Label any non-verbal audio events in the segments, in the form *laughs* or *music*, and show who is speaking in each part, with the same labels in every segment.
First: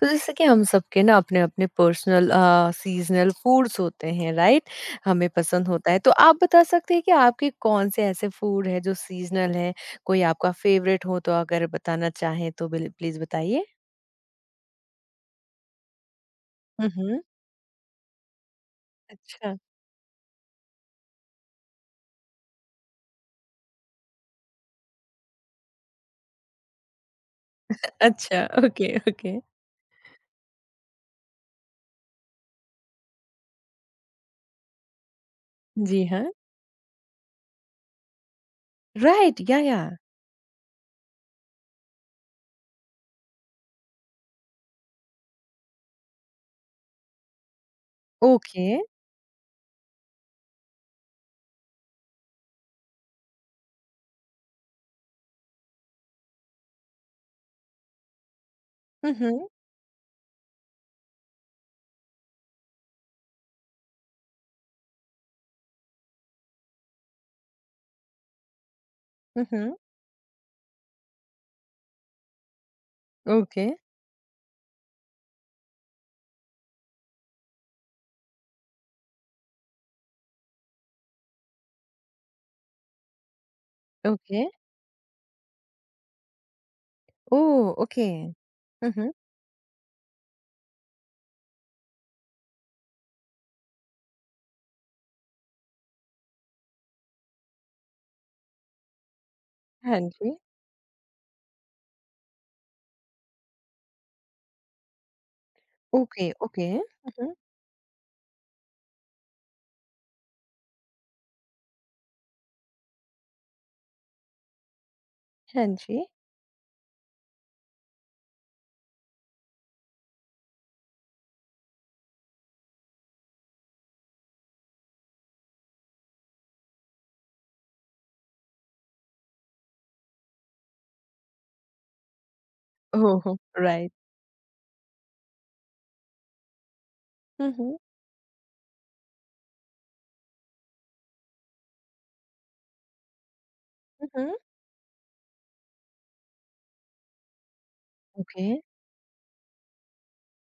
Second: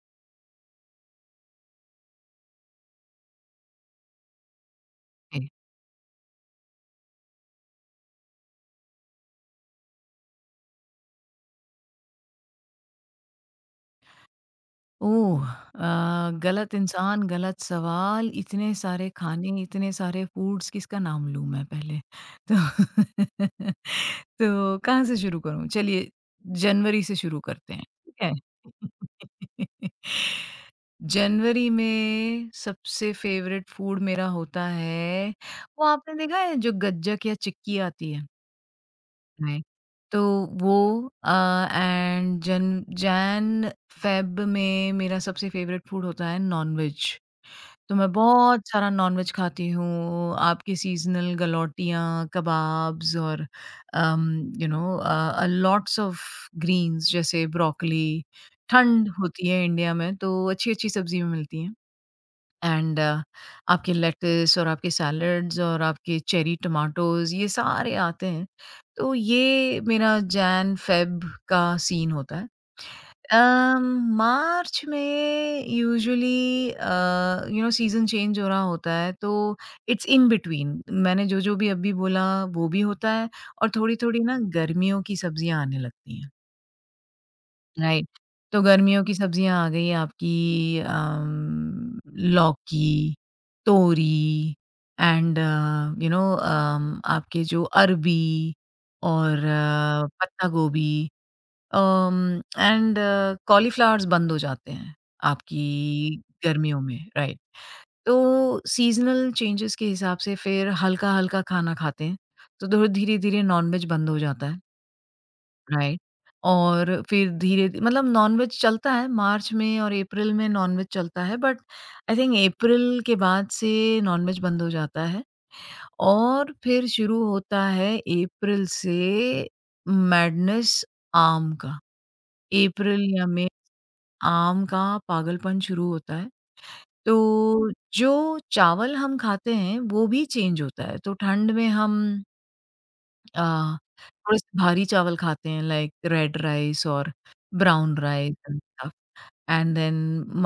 Speaker 1: तो जैसे कि हम सबके ना अपने अपने पर्सनल सीजनल फूड्स होते हैं राइट। हमें
Speaker 2: ओके।
Speaker 1: पसंद होता है, तो आप बता सकते हैं कि आपके कौन से ऐसे फूड है जो सीजनल है? कोई आपका फेवरेट हो तो अगर बताना चाहें तो प्लीज बताइए।
Speaker 2: ओह! गलत
Speaker 1: हम्म।
Speaker 2: इंसान, गलत सवाल, इतने सारे
Speaker 1: अच्छा।
Speaker 2: खाने, इतने सारे फूड्स किसका नाम लूँ मैं पहले? तो *laughs* तो कहाँ से शुरू करूँ? चलिए जनवरी से शुरू करते हैं, ठीक है?
Speaker 1: अच्छा ओके ओके।
Speaker 2: *laughs* जनवरी में सबसे फेवरेट फूड मेरा होता है, वो
Speaker 1: जी
Speaker 2: आपने
Speaker 1: हाँ।
Speaker 2: देखा है जो गज्जक या चिक्की आती है?
Speaker 1: राइट या
Speaker 2: राइट।
Speaker 1: या
Speaker 2: तो वो एंड जन जैन फेब में मेरा सबसे फेवरेट फूड होता है नॉनवेज। तो मैं बहुत
Speaker 1: ओके।
Speaker 2: सारा नॉनवेज खाती हूँ, आपकी सीजनल गलौटियाँ, कबाब्स और you know lots of greens जैसे ब्रोकली। ठंड होती
Speaker 1: हम्म।
Speaker 2: है इंडिया में तो अच्छी अच्छी सब्जी मिलती हैं। एंड अ, आपके लेट्स और आपके सैलड्स और आपके चेरी टमाटोज़ ये सारे आते हैं। तो
Speaker 1: हम्म।
Speaker 2: ये मेरा जैन फ़ेब का सीन होता है।
Speaker 1: ओके
Speaker 2: अम, मार्च में यूजुअली सीज़न चेंज हो रहा होता है, तो इट्स इन बिटवीन मैंने जो-जो भी अभी बोला वो भी होता है, और थोड़ी-थोड़ी ना
Speaker 1: ओके
Speaker 2: गर्मियों की सब्जियाँ आने लगती हैं।
Speaker 1: ओ।
Speaker 2: राइट।
Speaker 1: ओके।
Speaker 2: तो गर्मियों
Speaker 1: हम्म।
Speaker 2: की सब्जियाँ आ गई आपकी, लौकी, तोरी, and uh, you know um, आपके जो अरबी और
Speaker 1: हाँ जी।
Speaker 2: पत्ता गोभी। कॉलीफ्लावर्स बंद हो जाते हैं आपकी
Speaker 1: ओके ओके।
Speaker 2: गर्मियों में,
Speaker 1: हम्म।
Speaker 2: राइट। तो सीज़नल चेंजेस के हिसाब से फिर हल्का-हल्का खाना खाते हैं, तो धो धीरे-धीरे नॉन-वेज बंद हो जाता है।
Speaker 1: हाँ
Speaker 2: राइट।
Speaker 1: जी।
Speaker 2: और फिर धीरे मतलब नॉनवेज चलता है मार्च में, और अप्रैल में नॉनवेज चलता है, बट आई थिंक अप्रैल के बाद से नॉनवेज बंद हो जाता है और फिर शुरू होता है अप्रैल से मैडनेस आम का। अप्रैल या
Speaker 1: ओह।
Speaker 2: मई
Speaker 1: राइट।
Speaker 2: आम का पागलपन शुरू होता है। तो
Speaker 1: हम्म।
Speaker 2: जो चावल हम खाते हैं वो भी चेंज होता है। तो ठंड में हम अ,
Speaker 1: हम्म।
Speaker 2: थोड़े-से भारी चावल खाते हैं, लाइक रेड राइस और brown rice
Speaker 1: okay,
Speaker 2: and stuff. And then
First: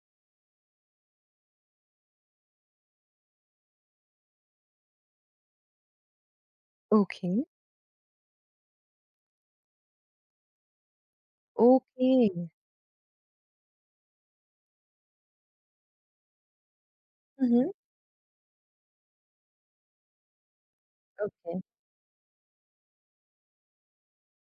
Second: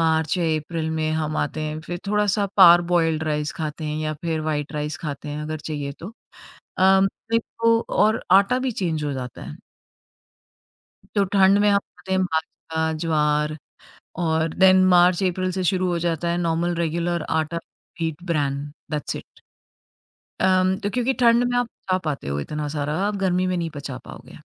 Speaker 2: March या अप्रैल में हम आते हैं, फिर थोड़ा-सा पार बॉइल्ड राइस खाते हैं या फिर व्हाइट राइस खाते हैं अगर चाहिए तो। अम,
Speaker 1: ओके,
Speaker 2: नहीं तो, और आटा भी चेंज हो जाता है। तो ठंड में हम खाते
Speaker 1: ओके।
Speaker 2: हैं बाजरा, ज्वार, और देन मार्च अप्रैल से शुरू हो जाता है नॉर्मल रेगुलर
Speaker 1: हुँ,
Speaker 2: आटा,
Speaker 1: हुँ,
Speaker 2: व्हीट, ब्रैन। That's it. तो क्योंकि ठंड
Speaker 1: ओके।
Speaker 2: में आप पचा पाते हो इतना सारा, आप गर्मी में नहीं पचा पाओगे।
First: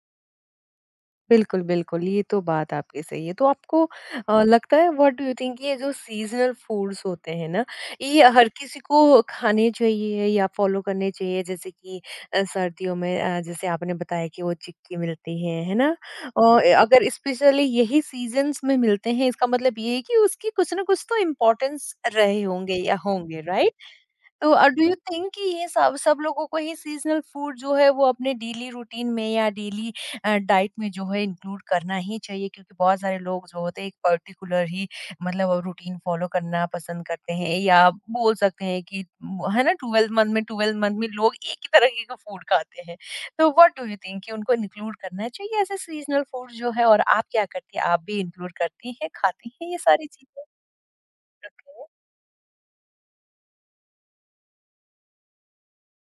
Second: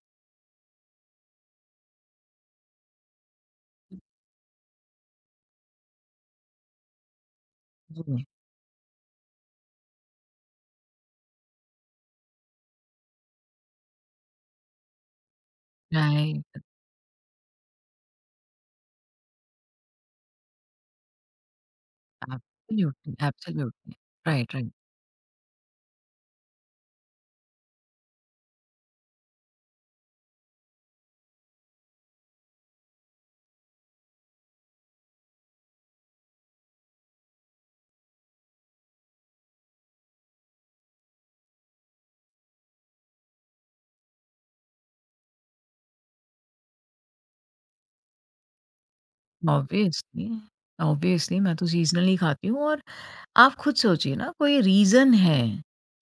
Speaker 1: बिल्कुल, बिल्कुल, ये तो बात आपकी सही है। तो आपको लगता है, व्हाट डू यू थिंक, ये जो सीज़नल फूड्स होते हैं ना, ये
Speaker 2: जी।
Speaker 1: हर किसी को खाने चाहिए या फ़ॉलो करने चाहिए? जैसे कि सर्दियों में जैसे आपने बताया कि वो चिक्की मिलती है ना?
Speaker 2: Right.
Speaker 1: और ए अगर स्पेशली यही सीज़न्स में मिलते हैं, इसका मतलब ये है कि उसकी कुछ ना कुछ तो इम्पोर्टेंस रहे होंगे या
Speaker 2: एब्सोल्युटली,
Speaker 1: होंगे, राइट?
Speaker 2: एब्सोल्युटली।
Speaker 1: तो
Speaker 2: right, right.
Speaker 1: Do you think कि ये सब सब लोगों को ही सीज़नल फूड जो है वो अपने डेली रूटीन में या डेली डाइट में जो है इंक्लूड करना ही चाहिए, क्योंकि बहुत सारे लोग जो होते हैं एक पर्टिकुलर ही मतलब रूटीन फॉलो करना पसंद करते हैं, या आप बोल सकते हैं कि है ना, 12 मंथ में 12 मंथ में लोग एक ही तरह के फूड खाते हैं। तो व्हाट डू यू थिंक कि उनको इंक्लूड करना चाहिए ऐसे सीजनल फूड जो है, और आप क्या करती हैं, आप भी इंक्लूड करती हैं, खाती हैं ये सारी
Speaker 2: ऑब्वियसली,
Speaker 1: चीज़ें?
Speaker 2: ऑब्वियसली मैं तो
Speaker 1: ओके।
Speaker 2: सीज़नली खाती हूँ। और आप खुद सोचिए ना, कोई रीज़न है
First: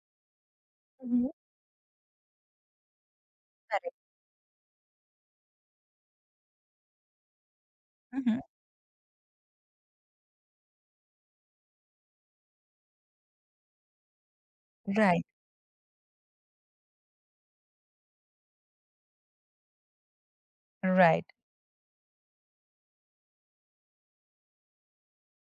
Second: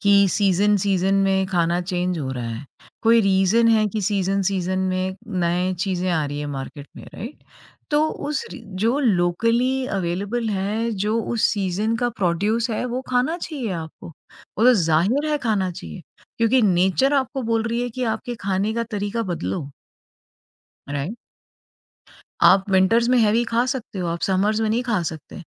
Speaker 2: कि सीज़न-सीज़न
Speaker 1: हम्म।
Speaker 2: में खाना चेंज हो रहा है। कोई रीज़न है कि
Speaker 1: करेक्ट।
Speaker 2: सीज़न-सीज़न में नए चीज़ें आ रही है मार्केट में, राइट? तो
Speaker 1: हम्म।
Speaker 2: उस रि जो लोकली अवेलेबल है, जो उस सीज़न का प्रोड्यूस है वो खाना चाहिए आपको। वो तो
Speaker 1: राइट।
Speaker 2: ज़ाहिर है खाना चाहिए, क्योंकि नेचर आपको बोल रही है कि आपके खाने का तरीका बदलो। राइट।
Speaker 1: राइट।
Speaker 2: आप विंटर्स में हैवी खा सकते हो, आप समर्स में नहीं खा सकते।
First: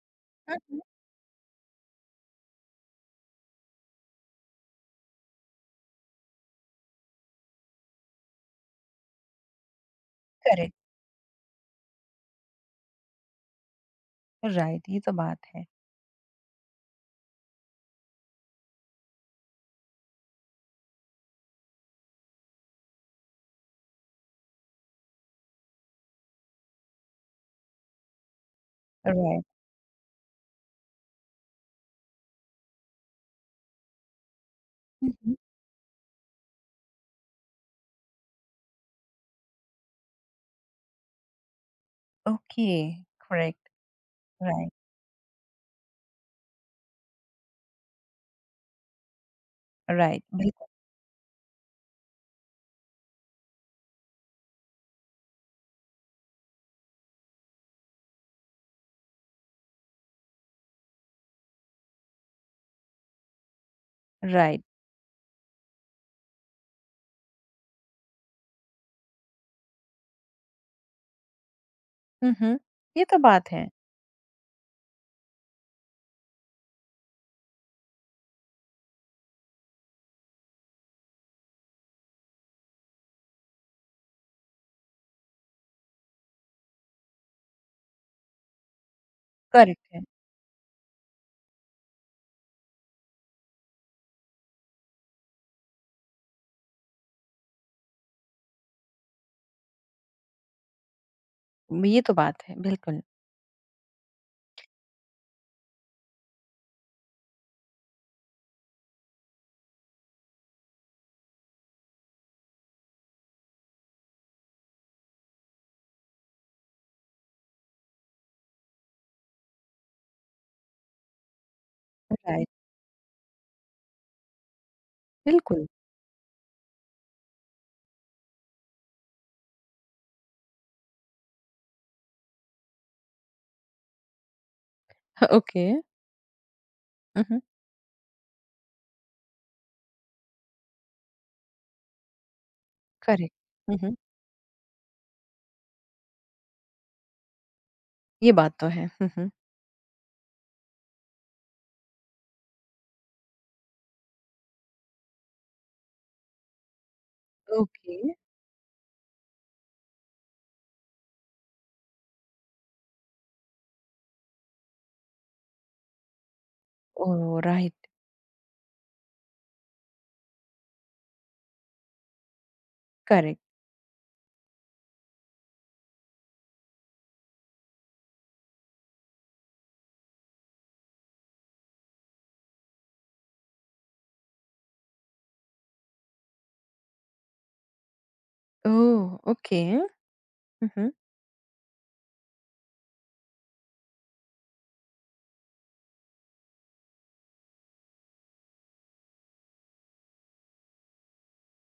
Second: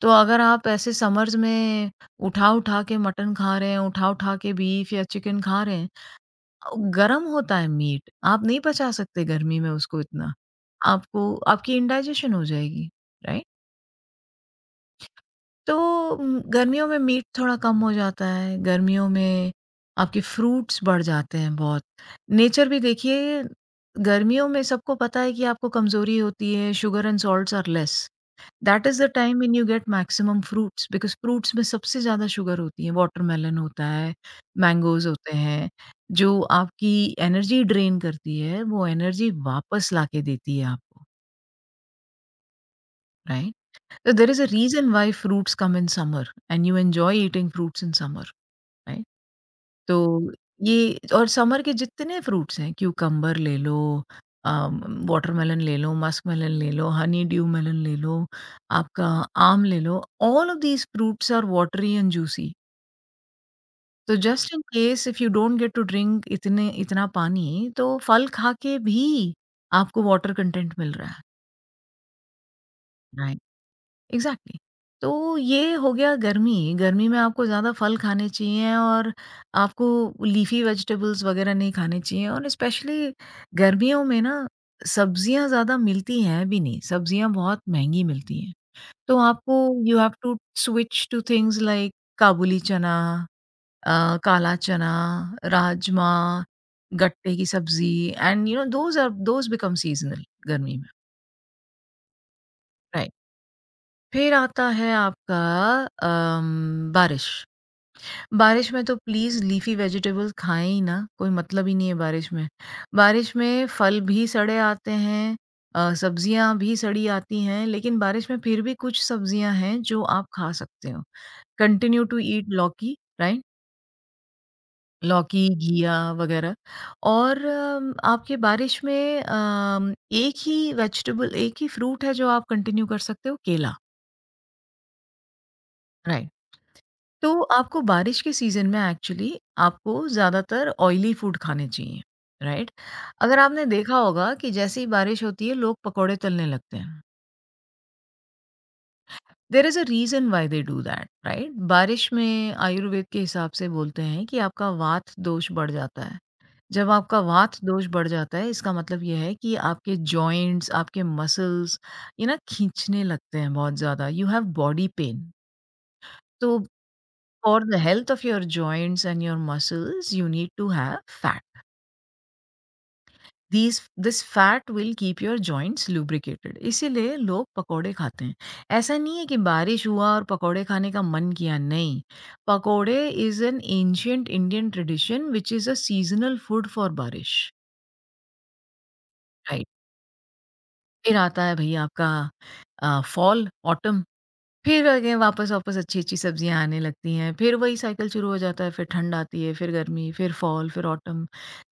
Speaker 2: तो अगर
Speaker 1: हुँ,
Speaker 2: आप
Speaker 1: हुँ,
Speaker 2: ऐसे समर्स में उठा-उठा के मटन खा रहे हैं, उठा-उठा के बीफ या चिकन खा रहे हैं, अ, गरम होता है मीट, आप नहीं पचा सकते गर्मी में उसको इतना।
Speaker 1: करेक्ट,
Speaker 2: आपको आपकी इंडाइजेशन हो जाएगी, राइट?
Speaker 1: राइट, ये तो बात है,
Speaker 2: तो गर्मियों में मीट थोड़ा कम हो जाता है, गर्मियों में आपके फ्रूट्स बढ़ जाते हैं बहुत। नेचर भी देखिए, गर्मियों में सबको पता है कि आपको कमज़ोरी होती है, sugar and salts are less. That is the time
Speaker 1: right,
Speaker 2: when you get maximum fruits because fruits में सबसे ज़्यादा शुगर होती है, वाटरमेलन होता है, मैंगोज़
Speaker 1: हुँ,
Speaker 2: होते
Speaker 1: हुँ,
Speaker 2: हैं, जो आपकी एनर्जी ड्रेन करती है, वो एनर्जी वापस लाके देती है आपको,
Speaker 1: ओके,
Speaker 2: राइट?
Speaker 1: करेक्ट,
Speaker 2: तो there is a
Speaker 1: right,
Speaker 2: reason why fruits come in summer and you enjoy eating fruits in summer, right?
Speaker 1: Right,
Speaker 2: तो
Speaker 1: बिल्कुल,
Speaker 2: ये और समर के जितने फ्रूट्स हैं, क्यूकम्बर ले लो, वाटरमेलन ले लो, मस्कमेलन ले लो, हनी ड्यू मेलन ले लो, आपका आम ले लो। All of these fruits are watery and juicy. तो just in
Speaker 1: right,
Speaker 2: case if you don't get to drink इतने इतना पानी, तो फल खा के भी आपको वाटर कंटेंट मिल रहा
Speaker 1: हुँ, हुँ, ये तो
Speaker 2: है।
Speaker 1: बात है,
Speaker 2: एग्जैक्टली exactly. तो ये हो गया गर्मी गर्मी में आपको ज़्यादा फल खाने चाहिए, और आपको लीफी वेजिटेबल्स वगैरह नहीं खाने चाहिए, और स्पेशली गर्मियों में ना सब्जियां ज़्यादा मिलती हैं भी नहीं, सब्जियां बहुत महंगी मिलती हैं। तो आपको
Speaker 1: करेक्ट
Speaker 2: यू
Speaker 1: है,
Speaker 2: have to switch to things like kabuli chana, kala chana, rajma, गट्टे की सब्जी। And you know those become seasonal गर्मी में,
Speaker 1: ये तो बात है, बिल्कुल,
Speaker 2: राइट। फिर आता है आपका बारिश। बारिश में तो प्लीज़ लीफ़ी वेजिटेबल्स खाएँ ही ना, कोई मतलब ही नहीं है बारिश में। बारिश में फल भी सड़े आते हैं, सब्ज़ियाँ भी सड़ी आती हैं, लेकिन बारिश में फिर भी कुछ सब्ज़ियाँ हैं जो आप खा सकते हो। कंटिन्यू टू ईट
Speaker 1: राइट,
Speaker 2: लौकी, राइट? लौकी,
Speaker 1: बिल्कुल,
Speaker 2: घिया वग़ैरह। और आपके बारिश में एक ही वेजिटेबल एक ही फ्रूट है जो आप कंटिन्यू कर सकते हो, केला,
Speaker 1: ओके,
Speaker 2: राइट?
Speaker 1: हुँ,
Speaker 2: तो
Speaker 1: हुँ,
Speaker 2: आपको बारिश के सीज़न में एक्चुअली आपको ज़्यादातर ऑयली फूड खाने चाहिए, राइट?
Speaker 1: करेक्ट,
Speaker 2: अगर आपने
Speaker 1: हुँ, हुँ,
Speaker 2: देखा होगा कि जैसे ही बारिश होती है, लोग पकौड़े तलने लगते हैं।
Speaker 1: ये बात तो है, हुँ, हुँ,
Speaker 2: there is a reason why they do that, right? बारिश में आयुर्वेद के हिसाब से बोलते हैं कि आपका वात दोष बढ़ जाता है। जब आपका वात दोष
Speaker 1: ओके,
Speaker 2: बढ़ जाता है, इसका मतलब ये है कि आपके जॉइंट्स, आपके मसल्स ये ना खींचने लगते हैं बहुत ज़्यादा। You have body pain. तो
Speaker 1: oh!
Speaker 2: For the
Speaker 1: right,
Speaker 2: health of your joints and your muscles, you need to have fat.
Speaker 1: Correct,
Speaker 2: These this fat will keep your joints lubricated. इसीलिए लोग पकोड़े खाते हैं। ऐसा नहीं है कि बारिश हुआ और पकोड़े खाने का मन किया, नहीं, pakode is an ancient Indian tradition which is a seasonal food for barish,
Speaker 1: oh! Okay,
Speaker 2: right.
Speaker 1: हुँ, हुँ,
Speaker 2: फिर आता है भैया आपका फॉल, ऑटम। फिर अगेन वापस-वापस अच्छी-अच्छी सब्जियाँ आने लगती हैं, फिर वही साइकिल शुरू हो जाता है, फिर ठंड आती है, फिर गर्मी, फिर फॉल, फिर ऑटम।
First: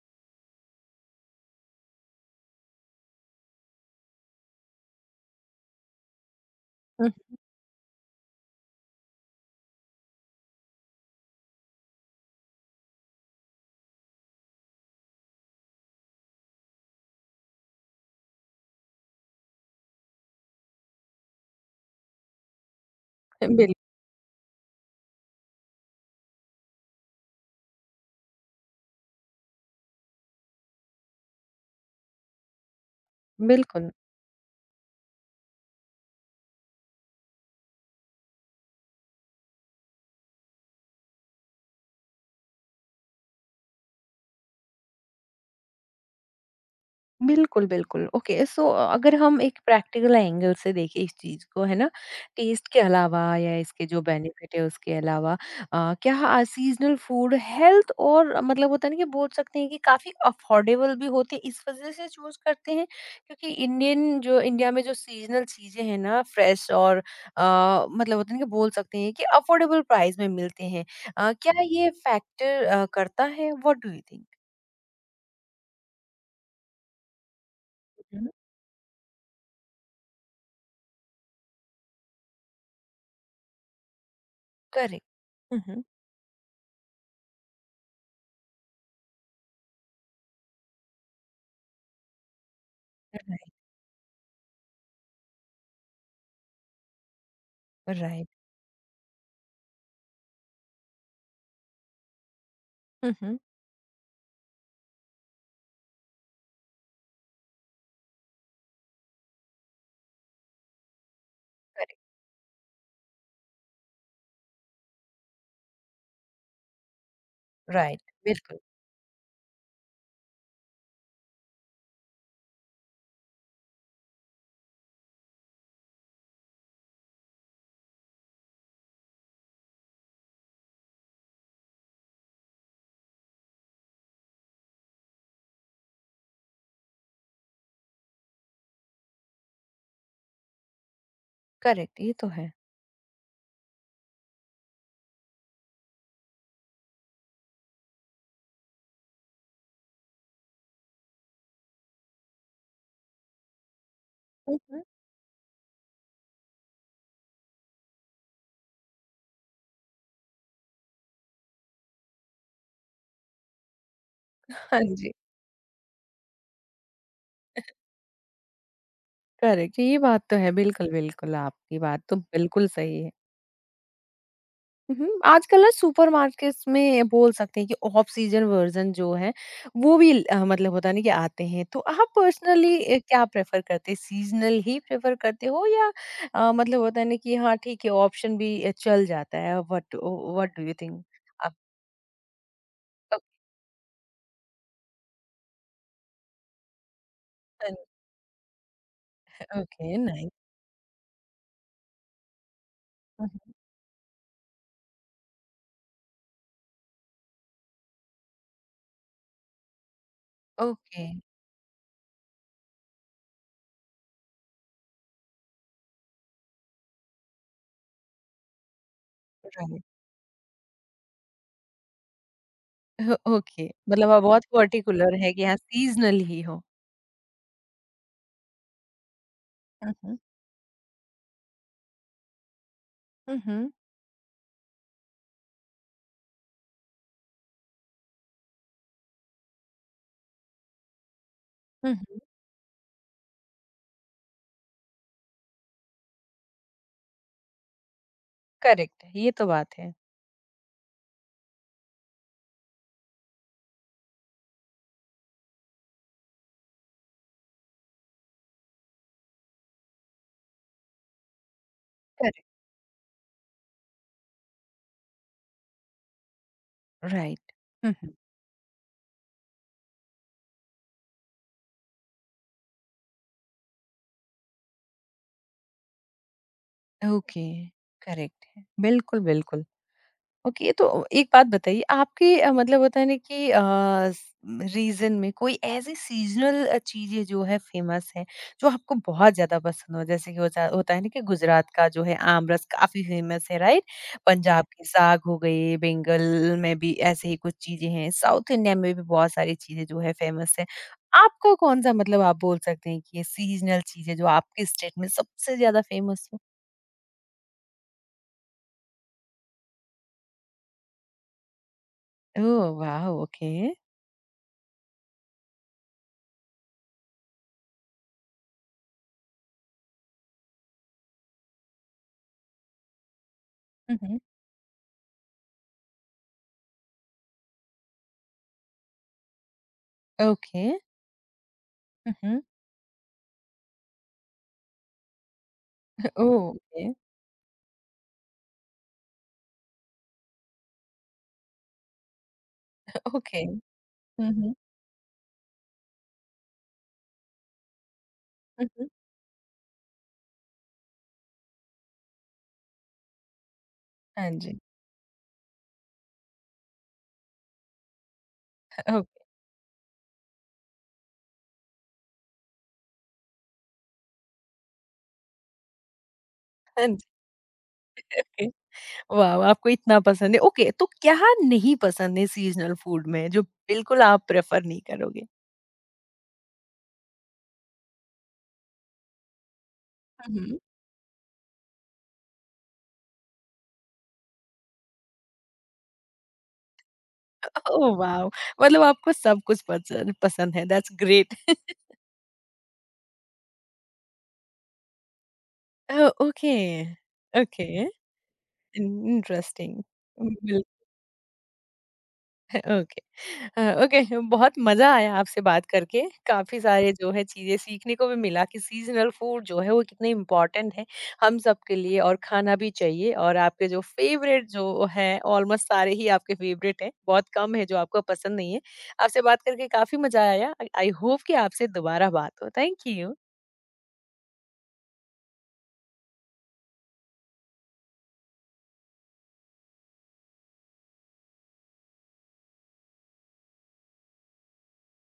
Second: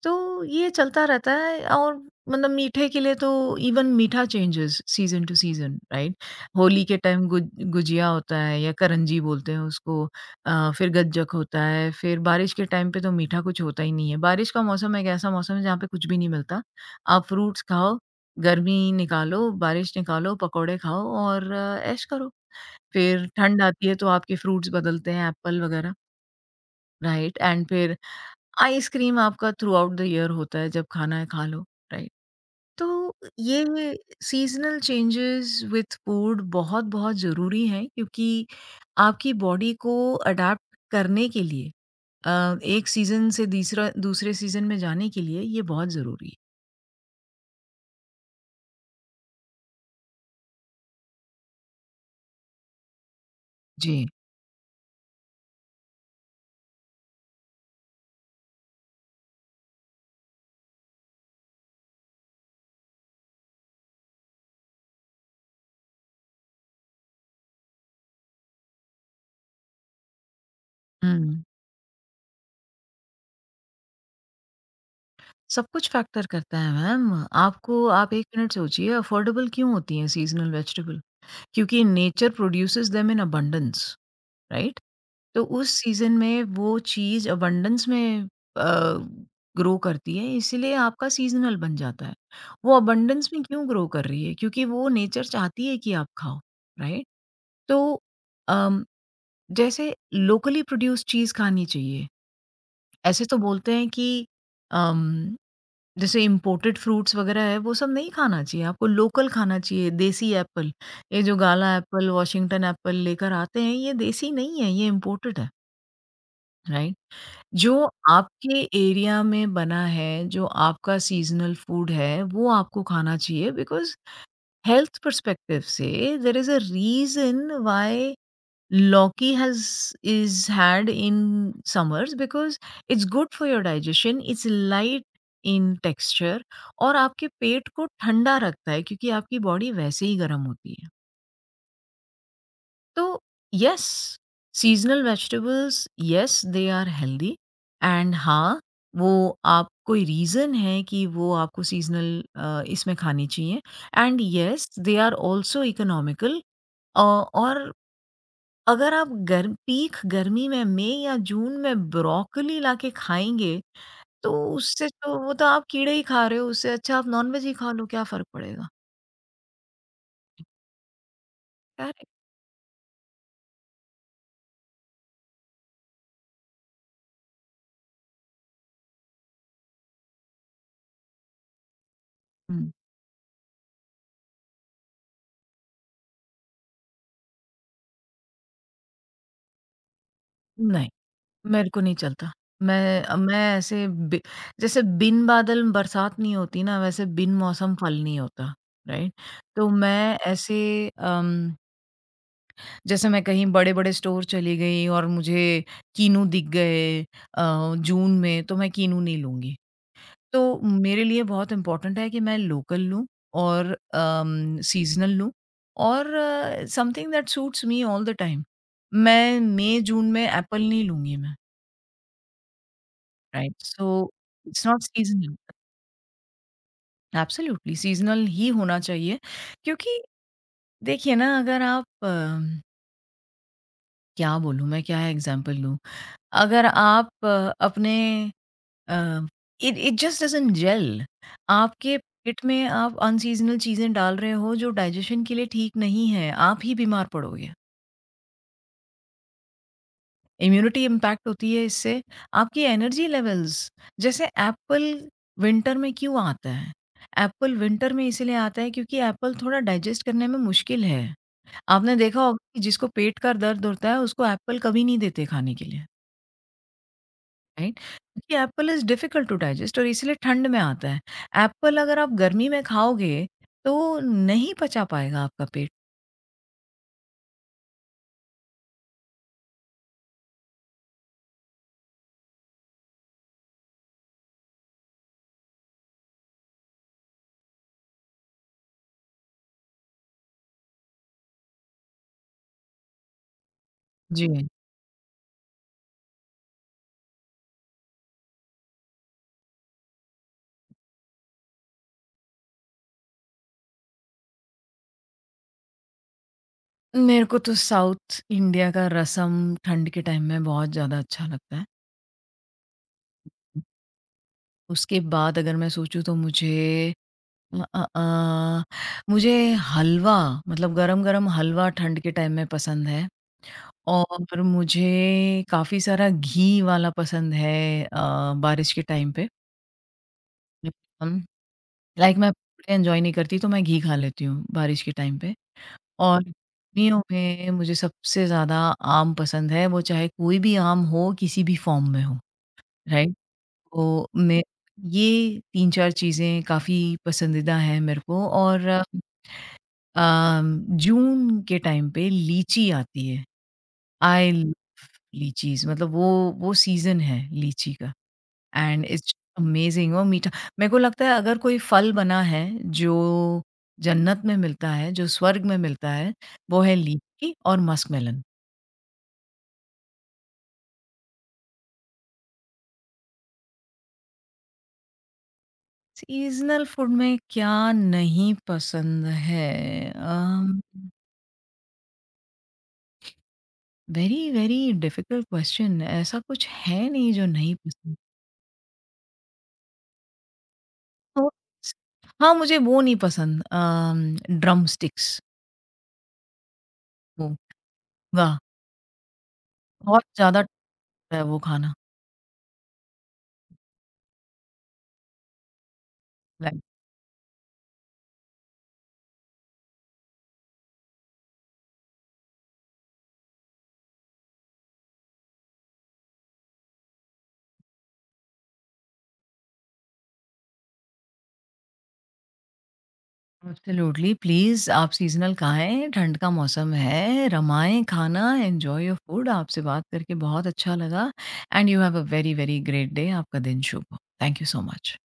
Speaker 2: तो ये चलता रहता है। और मतलब मीठे के लिए तो इवन मीठा changes season to season, right? होली के
Speaker 1: हुँ,
Speaker 2: टाइम गुजिया होता है या करंजी बोलते हैं उसको, फिर गज्जक होता है, फिर बारिश के टाइम पे तो मीठा कुछ होता ही नहीं है। बारिश का मौसम एक ऐसा मौसम है जहाँ पे कुछ भी नहीं मिलता। आप फ्रूट्स खाओ, गर्मी निकालो, बारिश निकालो, पकौड़े खाओ और ऐश करो। फिर ठंड
Speaker 1: बिल
Speaker 2: आती है तो आपके फ्रूट्स बदलते हैं एप्पल वगैरह, राइट? एंड फिर आइसक्रीम आपका थ्रू आउट द ईयर होता है, जब खाना है खा लो, राइट? तो
Speaker 1: बिल्कुल।
Speaker 2: ये सीज़नल चेंजेज़ विथ फूड बहुत-बहुत ज़रूरी हैं, क्योंकि आपकी बॉडी को अडैप्ट करने के लिए, एक सीज़न से तीसरा दूसरे सीज़न में जाने के लिए ये बहुत ज़रूरी है।
Speaker 1: बिल्कुल, बिल्कुल। ओके, सो अगर हम एक प्रैक्टिकल एंगल से देखें इस चीज़ को, है ना? टेस्ट के अलावा या इसके जो
Speaker 2: जी।
Speaker 1: बेनिफिट है उसके अलावा क्या सीज़नल फूड हेल्थ और मतलब होता है ना कि बोल सकते हैं कि काफ़ी अफोर्डेबल भी होते हैं, इस वज़ह से चूज़ करते हैं? क्योंकि इंडियन जो इंडिया में जो सीज़नल चीज़ें हैं ना फ्रेश और मतलब होता है ना कि बोल सकते हैं कि अफोर्डेबल प्राइस में मिलते हैं।
Speaker 2: हुँ।
Speaker 1: क्या ये फैक्टर करता है? What do you think?
Speaker 2: सब कुछ फैक्टर करता है मैम, आपको आप 1
Speaker 1: हुँ।
Speaker 2: मिनट सोचिए अफ़ोर्डेबल क्यों होती हैं सीज़नल वेजिटेबल? क्योंकि nature produces them in abundance, right?
Speaker 1: Correct.
Speaker 2: तो
Speaker 1: हुँ,
Speaker 2: उस
Speaker 1: हुँ।
Speaker 2: सीज़न में वो चीज़ अबंडेंस में अ, ग्रो करती है, इसीलिए आपका सीज़नल बन जाता है। वो अबंडेंस में क्यों ग्रो कर रही है? क्योंकि वो नेचर चाहती है कि आप खाओ, राइट? तो
Speaker 1: राइट।
Speaker 2: अम, जैसे लोकली प्रोड्यूस्ड चीज़ खानी चाहिए।
Speaker 1: हुँ,
Speaker 2: ऐसे तो
Speaker 1: हुँ।
Speaker 2: बोलते हैं कि अम जैसे इम्पोर्टेड फ्रूट्स वगैरह है वो सब नहीं खाना चाहिए, आपको लोकल खाना चाहिए, देसी एप्पल। ये जो gala
Speaker 1: correct.
Speaker 2: Apple, Washington apple लेकर आते हैं ये देसी नहीं है, ये इम्पोर्टेड है, राइट? जो
Speaker 1: राइट।
Speaker 2: आपके
Speaker 1: बिल्कुल।
Speaker 2: एरिया में बना है, जो आपका सीज़नल फूड है वो आपको खाना चाहिए, बिकॉज़ हेल्थ पर्सपेक्टिव से there is a reason why Loki has is had in summers because it's good for your digestion, it's light in texture और आपके पेट को ठंडा रखता है क्योंकि आपकी बॉडी वैसे ही गर्म होती है।
Speaker 1: करेक्ट, ये तो है।
Speaker 2: तो yes, seasonal vegetables yes they are healthy. And हाँ, वो आप कोई रीज़न है कि वो आपको सीज़नल इसमें खानी चाहिए। And
Speaker 1: hmm,
Speaker 2: yes
Speaker 1: hmm.
Speaker 2: They are also economical. और अगर आप गर्म पीक गर्मी में मई या जून में ब्रोकली लाके खाएँगे, तो
Speaker 1: हाँ
Speaker 2: उससे
Speaker 1: जी।
Speaker 2: तो वो तो आप कीड़े ही खा रहे हो, उससे अच्छा आप नॉन-वेज ही खा लो, क्या फ़र्क पड़ेगा?
Speaker 1: करेक्ट, ये बात तो है, बिल्कुल, बिल्कुल, आपकी बात
Speaker 2: करेक्ट।
Speaker 1: तो बिल्कुल सही है। हुँ, आजकल ना सुपरमार्केट्स में बोल सकते हैं कि ऑफ सीजन वर्ज़न जो है वो भी मतलब होता है ना कि आते हैं। तो आप
Speaker 2: हुँ,
Speaker 1: पर्सनली क्या प्रेफ़र करते हैं? सीज़नल ही प्रेफ़र करते हो या मतलब होता है ना कि हाँ ठीक है ऑप्शन भी चल जाता है, व्हाट व्हाट डू यू
Speaker 2: नहीं,
Speaker 1: थिंक? आप
Speaker 2: मेरे को नहीं चलता।
Speaker 1: ओक
Speaker 2: मैं ऐसे बि जैसे बिन बादल बरसात नहीं होती ना, वैसे बिन मौसम
Speaker 1: अन
Speaker 2: फल नहीं होता, राइट? तो
Speaker 1: ओके
Speaker 2: मैं
Speaker 1: नाइस।
Speaker 2: ऐसे जैसे मैं
Speaker 1: हुँ,
Speaker 2: कहीं
Speaker 1: हुँ।
Speaker 2: बड़े-बड़े स्टोर चली गई और मुझे कीनू दिख गए जून में, तो मैं कीनू नहीं लूँगी। तो मेरे
Speaker 1: ओके,
Speaker 2: लिए बहुत इम्पोर्टेंट है कि मैं लोकल लूँ और सीज़नल लूँ और something that suits me all the time. मैं मई
Speaker 1: राइट।
Speaker 2: जून में एप्पल नहीं लूँगी मैं,
Speaker 1: *laughs* हो
Speaker 2: राइट?
Speaker 1: ओके, मतलब
Speaker 2: सो
Speaker 1: आप बहुत
Speaker 2: इट्स नॉट
Speaker 1: पर्टिकुलर है
Speaker 2: सीज़नल,
Speaker 1: कि हाँ सीजनल ही हो।
Speaker 2: एब्सोल्युटली सीज़नल ही होना चाहिए,
Speaker 1: हुँ,
Speaker 2: क्योंकि
Speaker 1: हुँ।
Speaker 2: देखिए ना, अगर आप
Speaker 1: हुँ, हुँ।
Speaker 2: क्या बोलूँ मैं, क्या एग्ज़ाम्पल दूँ? अगर आप अ, अपने it it just doesn't gel
Speaker 1: hmm,
Speaker 2: आपके पेट में, आप अनसीजनल चीज़ें डाल रहे हो जो डाइजेशन के लिए ठीक नहीं है, आप ही बीमार पड़ोगे।
Speaker 1: करेक्ट है, ये तो बात है।
Speaker 2: इम्यूनिटी इम्पैक्ट होती है इससे, आपकी एनर्जी लेवल्स। जैसे एप्पल विंटर में क्यों आता है? एप्पल विंटर में इसीलिए आता है क्योंकि एप्पल थोड़ा डाइजेस्ट करने में मुश्किल है। आपने देखा होगा
Speaker 1: करेक्ट।
Speaker 2: कि जिसको पेट का दर्द होता है उसको एप्पल कभी नहीं देते खाने के लिए।
Speaker 1: राइट।
Speaker 2: राइट,
Speaker 1: हुँ, हुँ।
Speaker 2: क्योंकि apple is difficult to digest और इसीलिए ठंड में आता है। एप्पल अगर आप गर्मी में खाओगे तो नहीं पचा पाएगा आपका पेट।
Speaker 1: ओके, करेक्ट है। बिल्कुल, बिल्कुल। ओके, तो एक बात बताइए, आपके मतलब होता है ना कि रीजन में कोई ऐसी सीजनल चीजें जो है फेमस है, जो आपको बहुत ज्यादा पसंद हो, जैसे कि होता होता है ना कि गुजरात का जो है आम रस काफी फेमस है, राइट?
Speaker 2: जी।
Speaker 1: पंजाब की साग हो गई, बंगाल में भी ऐसे ही कुछ चीजें हैं, साउथ इंडिया में भी बहुत सारी चीजें जो है फेमस है। आपको कौन सा, मतलब आप बोल सकते हैं कि ये सीजनल चीजें जो आपके स्टेट में सबसे ज्यादा फेमस हो?
Speaker 2: मेरे को तो साउथ इंडिया का रसम ठंड के टाइम में बहुत ज़्यादा अच्छा लगता है।
Speaker 1: ओह वाह, ओके।
Speaker 2: उसके बाद अगर मैं सोचूं तो मुझे अ, अ, अ, मुझे हलवा, मतलब गरम गरम हलवा ठंड के टाइम में पसंद है।
Speaker 1: हम्म।
Speaker 2: और मुझे काफ़ी सारा घी वाला पसंद है बारिश के टाइम
Speaker 1: ओके।
Speaker 2: पे, लाइक मैं पकौड़े एन्जॉय नहीं करती, तो मैं घी खा लेती हूँ बारिश के टाइम पे। और
Speaker 1: ओह! ओके,
Speaker 2: गर्मियों में मुझे सबसे ज़्यादा आम पसंद है, वो चाहे कोई भी आम हो, किसी भी फ़ॉर्म में हो, राइट?
Speaker 1: ओके।
Speaker 2: तो
Speaker 1: हुँ,
Speaker 2: मैं
Speaker 1: हुँ।
Speaker 2: ये 3-4 चीज़ें काफ़ी पसंदीदा हैं मेरे को।
Speaker 1: हुँ,
Speaker 2: और
Speaker 1: हुँ।
Speaker 2: अम, जून के टाइम पे लीची आती है।
Speaker 1: हाँ
Speaker 2: आई लव
Speaker 1: जी।
Speaker 2: लीचीज़, वो सीज़न है लीची का। एंड
Speaker 1: *laughs*
Speaker 2: इट्स
Speaker 1: ओके,
Speaker 2: अमेजिंग, वो मीठा, मेरे को लगता है अगर कोई फल बना है जो जन्नत में मिलता है, जो स्वर्ग में मिलता है, वो है
Speaker 1: हाँ जी।
Speaker 2: लीची और मस्कमेलन।
Speaker 1: वाव! आपको इतना पसंद है। ओके, तो क्या नहीं पसंद है सीज़नल फूड में, जो बिल्कुल आप प्रेफ़र नहीं करोगे?
Speaker 2: सीज़नल फूड में क्या नहीं पसंद है?
Speaker 1: हुँ, हुँ।
Speaker 2: Very, very difficult question. ऐसा कुछ है नहीं जो नहीं
Speaker 1: *laughs*
Speaker 2: पसंद।
Speaker 1: ओह वाव! मतलब आपको सब कुछ पसंद पसंद है, दैट्स
Speaker 2: तो
Speaker 1: ग्रेट।
Speaker 2: स हाँ, मुझे वो नहीं पसंद, ड्रम स्टिक्स।
Speaker 1: Oh, okay.
Speaker 2: वो,
Speaker 1: *laughs* ओके।
Speaker 2: वाह!
Speaker 1: In interesting.
Speaker 2: बहुत ज़्यादा
Speaker 1: बिल
Speaker 2: है वो खाना।
Speaker 1: ओके। ओके। बहुत मज़ा आया आपसे बात करके। काफ़ी सारे *laughs* जो है चीज़ें सीखने को भी मिला कि सीज़नल फूड जो है वो कितने इम्पोर्टेंट है हम सबके लिए और खाना भी चाहिए, और आपके जो फ़ेवरेट जो हैं ऑलमोस्ट सारे ही आपके फ़ेवरेट हैं। बहुत कम है जो आपको पसंद नहीं है। आपसे बात करके काफ़ी मज़ा आया। आई होप कि आपसे दोबारा बात हो। Thank you.
Speaker 2: एब्सोल्युटली प्लीज़ आप सीज़नल खाएँ, ठंड का मौसम है, रमाएँ खाना, एन्जॉय योर फूड। आपसे बात करके बहुत अच्छा लगा। And you have a very, very great day. आपका दिन शुभ हो। Thank you so much.